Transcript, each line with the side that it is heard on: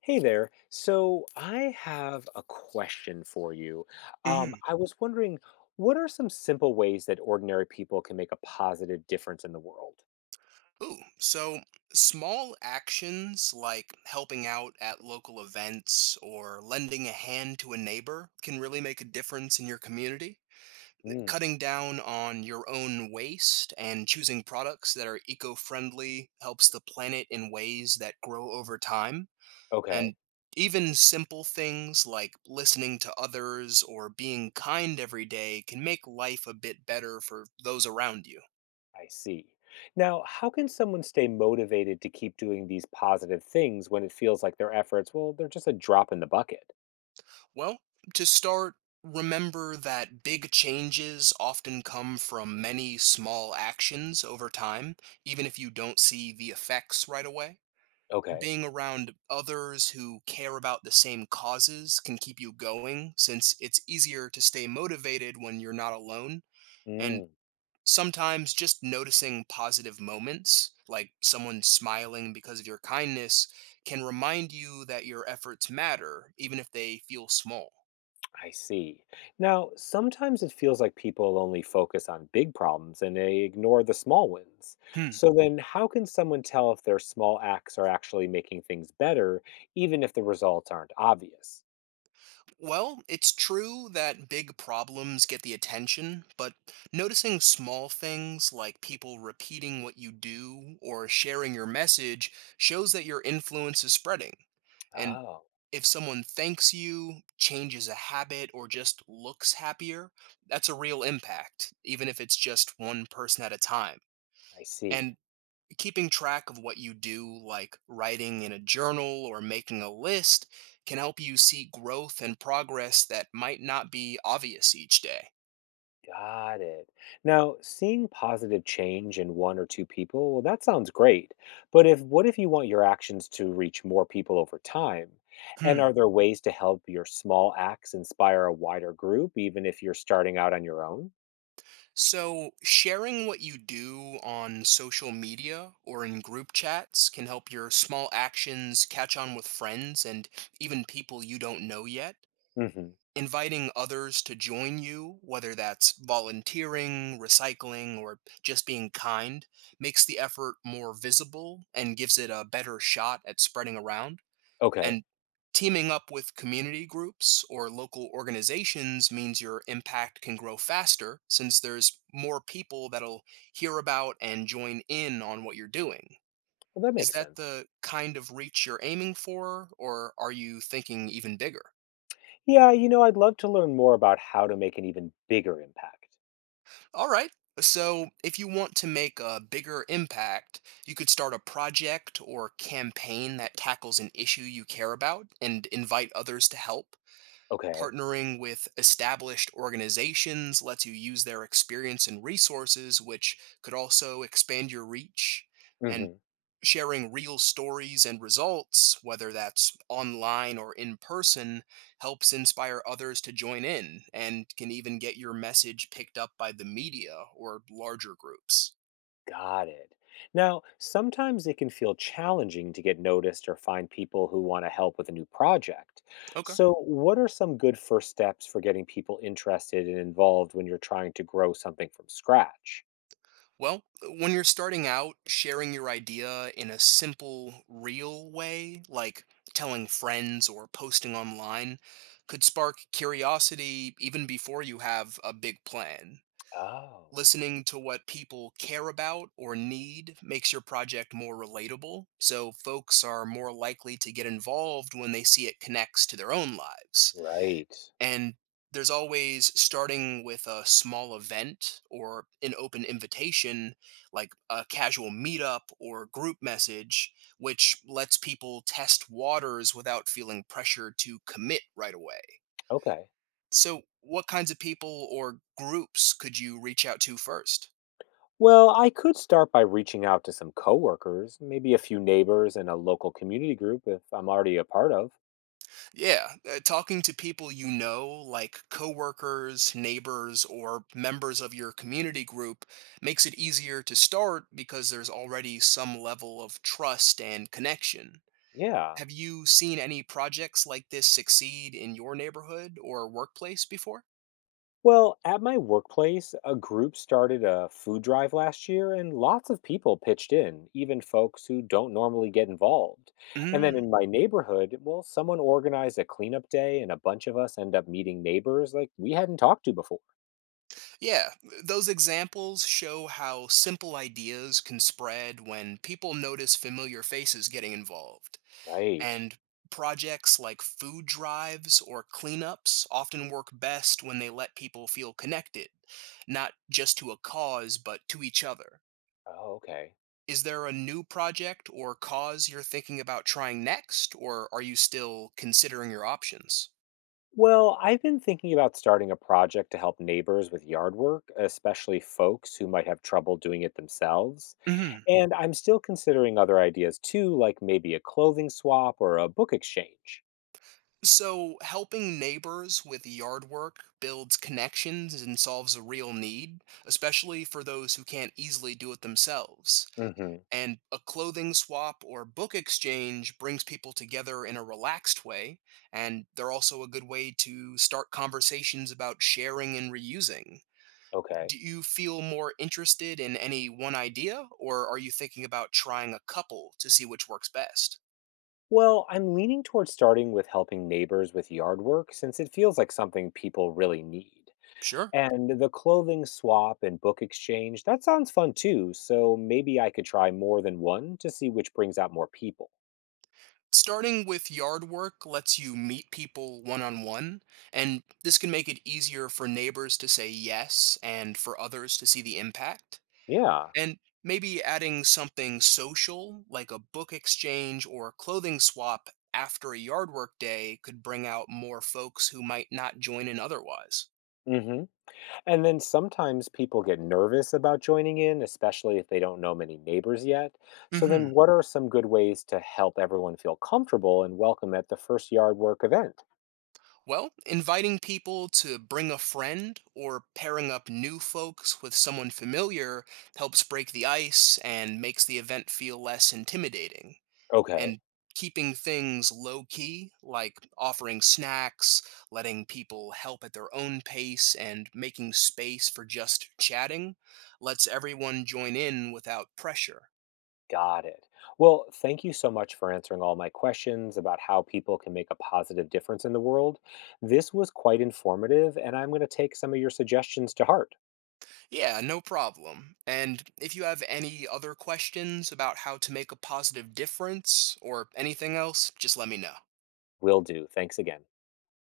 left: Hey there. So I have a question for you.
right: Hmm.
left: I was wondering, what are some simple ways that ordinary people can make a positive difference in the world?
right: Ooh, so small actions like helping out at local events or lending a hand to a neighbor can really make a difference in your community.
left: Mm,
right: Cutting down on your own waste and choosing products that are eco friendly helps the planet in ways that grow over time.
left: okay,
right: And even simple things like listening to others or being kind every day can make life a bit better for those around you.
left: I see. Now, how can someone stay motivated to keep doing these positive things when it feels like their efforts, well, they're just a drop in the bucket?
right: Well, to start, remember that big changes often come from many small actions over time, even if you don't see the effects right away.
left: Okay.
right: Being around others who care about the same causes can keep you going, since it's easier to stay motivated when you're not alone. And sometimes just noticing positive moments, like someone smiling because of your kindness, can remind you that your efforts matter, even if they feel small.
left: I see. Now, sometimes it feels like people only focus on big problems and they ignore the small ones.
right: Hmm.
left: So then, how can someone tell if their small acts are actually making things better, even if the results aren't obvious?
right: Well, it's true that big problems get the attention, but noticing small things like people repeating what you do or sharing your message shows that your influence is spreading. And
left: Oh,
right: if someone thanks you, changes a habit, or just looks happier, that's a real impact, even if it's just one person at a time.
left: I see.
right: And keeping track of what you do, like writing in a journal or making a list, can help you see growth and progress that might not be obvious each day.
left: Got it. Now, seeing positive change in one or two people, well, that sounds great. But if what if you want your actions to reach more people over time? And
right: Hmm.
left: are there ways to help your small acts inspire a wider group, even if you're starting out on your own?
right: So, sharing what you do on social media or in group chats can help your small actions catch on with friends and even people you don't know yet.
left: Hmm.
right: Inviting others to join you, whether that's volunteering, recycling, or just being kind, makes the effort more visible and gives it a better shot at spreading around.
left: Okay.
right: And teaming up with community groups or local organizations means your impact can grow faster since there's more people that'll hear about and join in on what you're doing.
left: Well, that
right: Is
left: makes
right: that
left: sense.
right: the kind of reach you're aiming for, or are you thinking even bigger?
left: Yeah, you know, I'd love to learn more about how to make an even bigger impact.
right: All right. So, if you want to make a bigger impact, you could start a project or campaign that tackles an issue you care about and invite others to help.
left: Okay.
right: Partnering with established organizations lets you use their experience and resources, which could also expand your reach. And
left: Mm-hmm.
right: sharing real stories and results, whether that's online or in person, helps inspire others to join in and can even get your message picked up by the media or larger groups.
left: Got it. Now, sometimes it can feel challenging to get noticed or find people who want to help with a new project.
right: Okay.
left: So, what are some good first steps for getting people interested and involved when you're trying to grow something from scratch?
right: Well, when you're starting out, sharing your idea in a simple, real way, like telling friends or posting online, could spark curiosity even before you have a big plan.
left: Oh,
right: Listening to what people care about or need makes your project more relatable, so folks are more likely to get involved when they see it connects to their own lives.
left: right.
right: And there's always starting with a small event or an open invitation, like a casual meetup or group message, which lets people test waters without feeling pressure to commit right away.
left: Okay.
right: So, what kinds of people or groups could you reach out to first?
left: Well, I could start by reaching out to some coworkers, maybe a few neighbors and a local community group if I'm already a part of.
right: Yeah, talking to people you know, like coworkers, neighbors, or members of your community group, makes it easier to start because there's already some level of trust and connection.
left: Yeah.
right: Have you seen any projects like this succeed in your neighborhood or workplace before?
left: Well, at my workplace, a group started a food drive last year, and lots of people pitched in, even folks who don't normally get involved. And then
right: Mm.
left: in my neighborhood, well, someone organized a cleanup day, and a bunch of us end up meeting neighbors like we hadn't talked to before.
right: Yeah, those examples show how simple ideas can spread when people notice familiar faces getting involved.
left: Right.
right: And projects like food drives or cleanups often work best when they let people feel connected, not just to a cause, but to each other.
left: Oh, okay.
right: Is there a new project or cause you're thinking about trying next, or are you still considering your options?
left: Well, I've been thinking about starting a project to help neighbors with yard work, especially folks who might have trouble doing it themselves.
right: Hmm.
left: And I'm still considering other ideas too, like maybe a clothing swap or a book exchange.
right: So, helping neighbors with yard work builds connections and solves a real need, especially for those who can't easily do it themselves.
left: Hmm.
right: And a clothing swap or book exchange brings people together in a relaxed way, and they're also a good way to start conversations about sharing and reusing.
left: Okay.
right: Do you feel more interested in any one idea, or are you thinking about trying a couple to see which works best?
left: Well, I'm leaning towards starting with helping neighbors with yard work since it feels like something people really need.
right: Sure.
left: And the clothing swap and book exchange, that sounds fun too, so maybe I could try more than one to see which brings out more people.
right: Starting with yard work lets you meet people one on one, and this can make it easier for neighbors to say yes and for others to see the impact.
left: Yeah.
right: And maybe adding something social, like a book exchange or a clothing swap after a yard work day, could bring out more folks who might not join in otherwise.
left: Hmm. And then sometimes people get nervous about joining in, especially if they don't know many neighbors yet. So, then
right: Hmm.
left: what are some good ways to help everyone feel comfortable and welcome at the first yard work event?
right: Well, inviting people to bring a friend or pairing up new folks with someone familiar helps break the ice and makes the event feel less intimidating.
left: Okay,
right: And keeping things low key, like offering snacks, letting people help at their own pace, and making space for just chatting, lets everyone join in without pressure.
left: got it. Well, thank you so much for answering all my questions about how people can make a positive difference in the world. This was quite informative, and I'm going to take some of your suggestions to heart.
right: Yeah, no problem. And if you have any other questions about how to make a positive difference or anything else, just let me know.
left: Will do. Thanks again.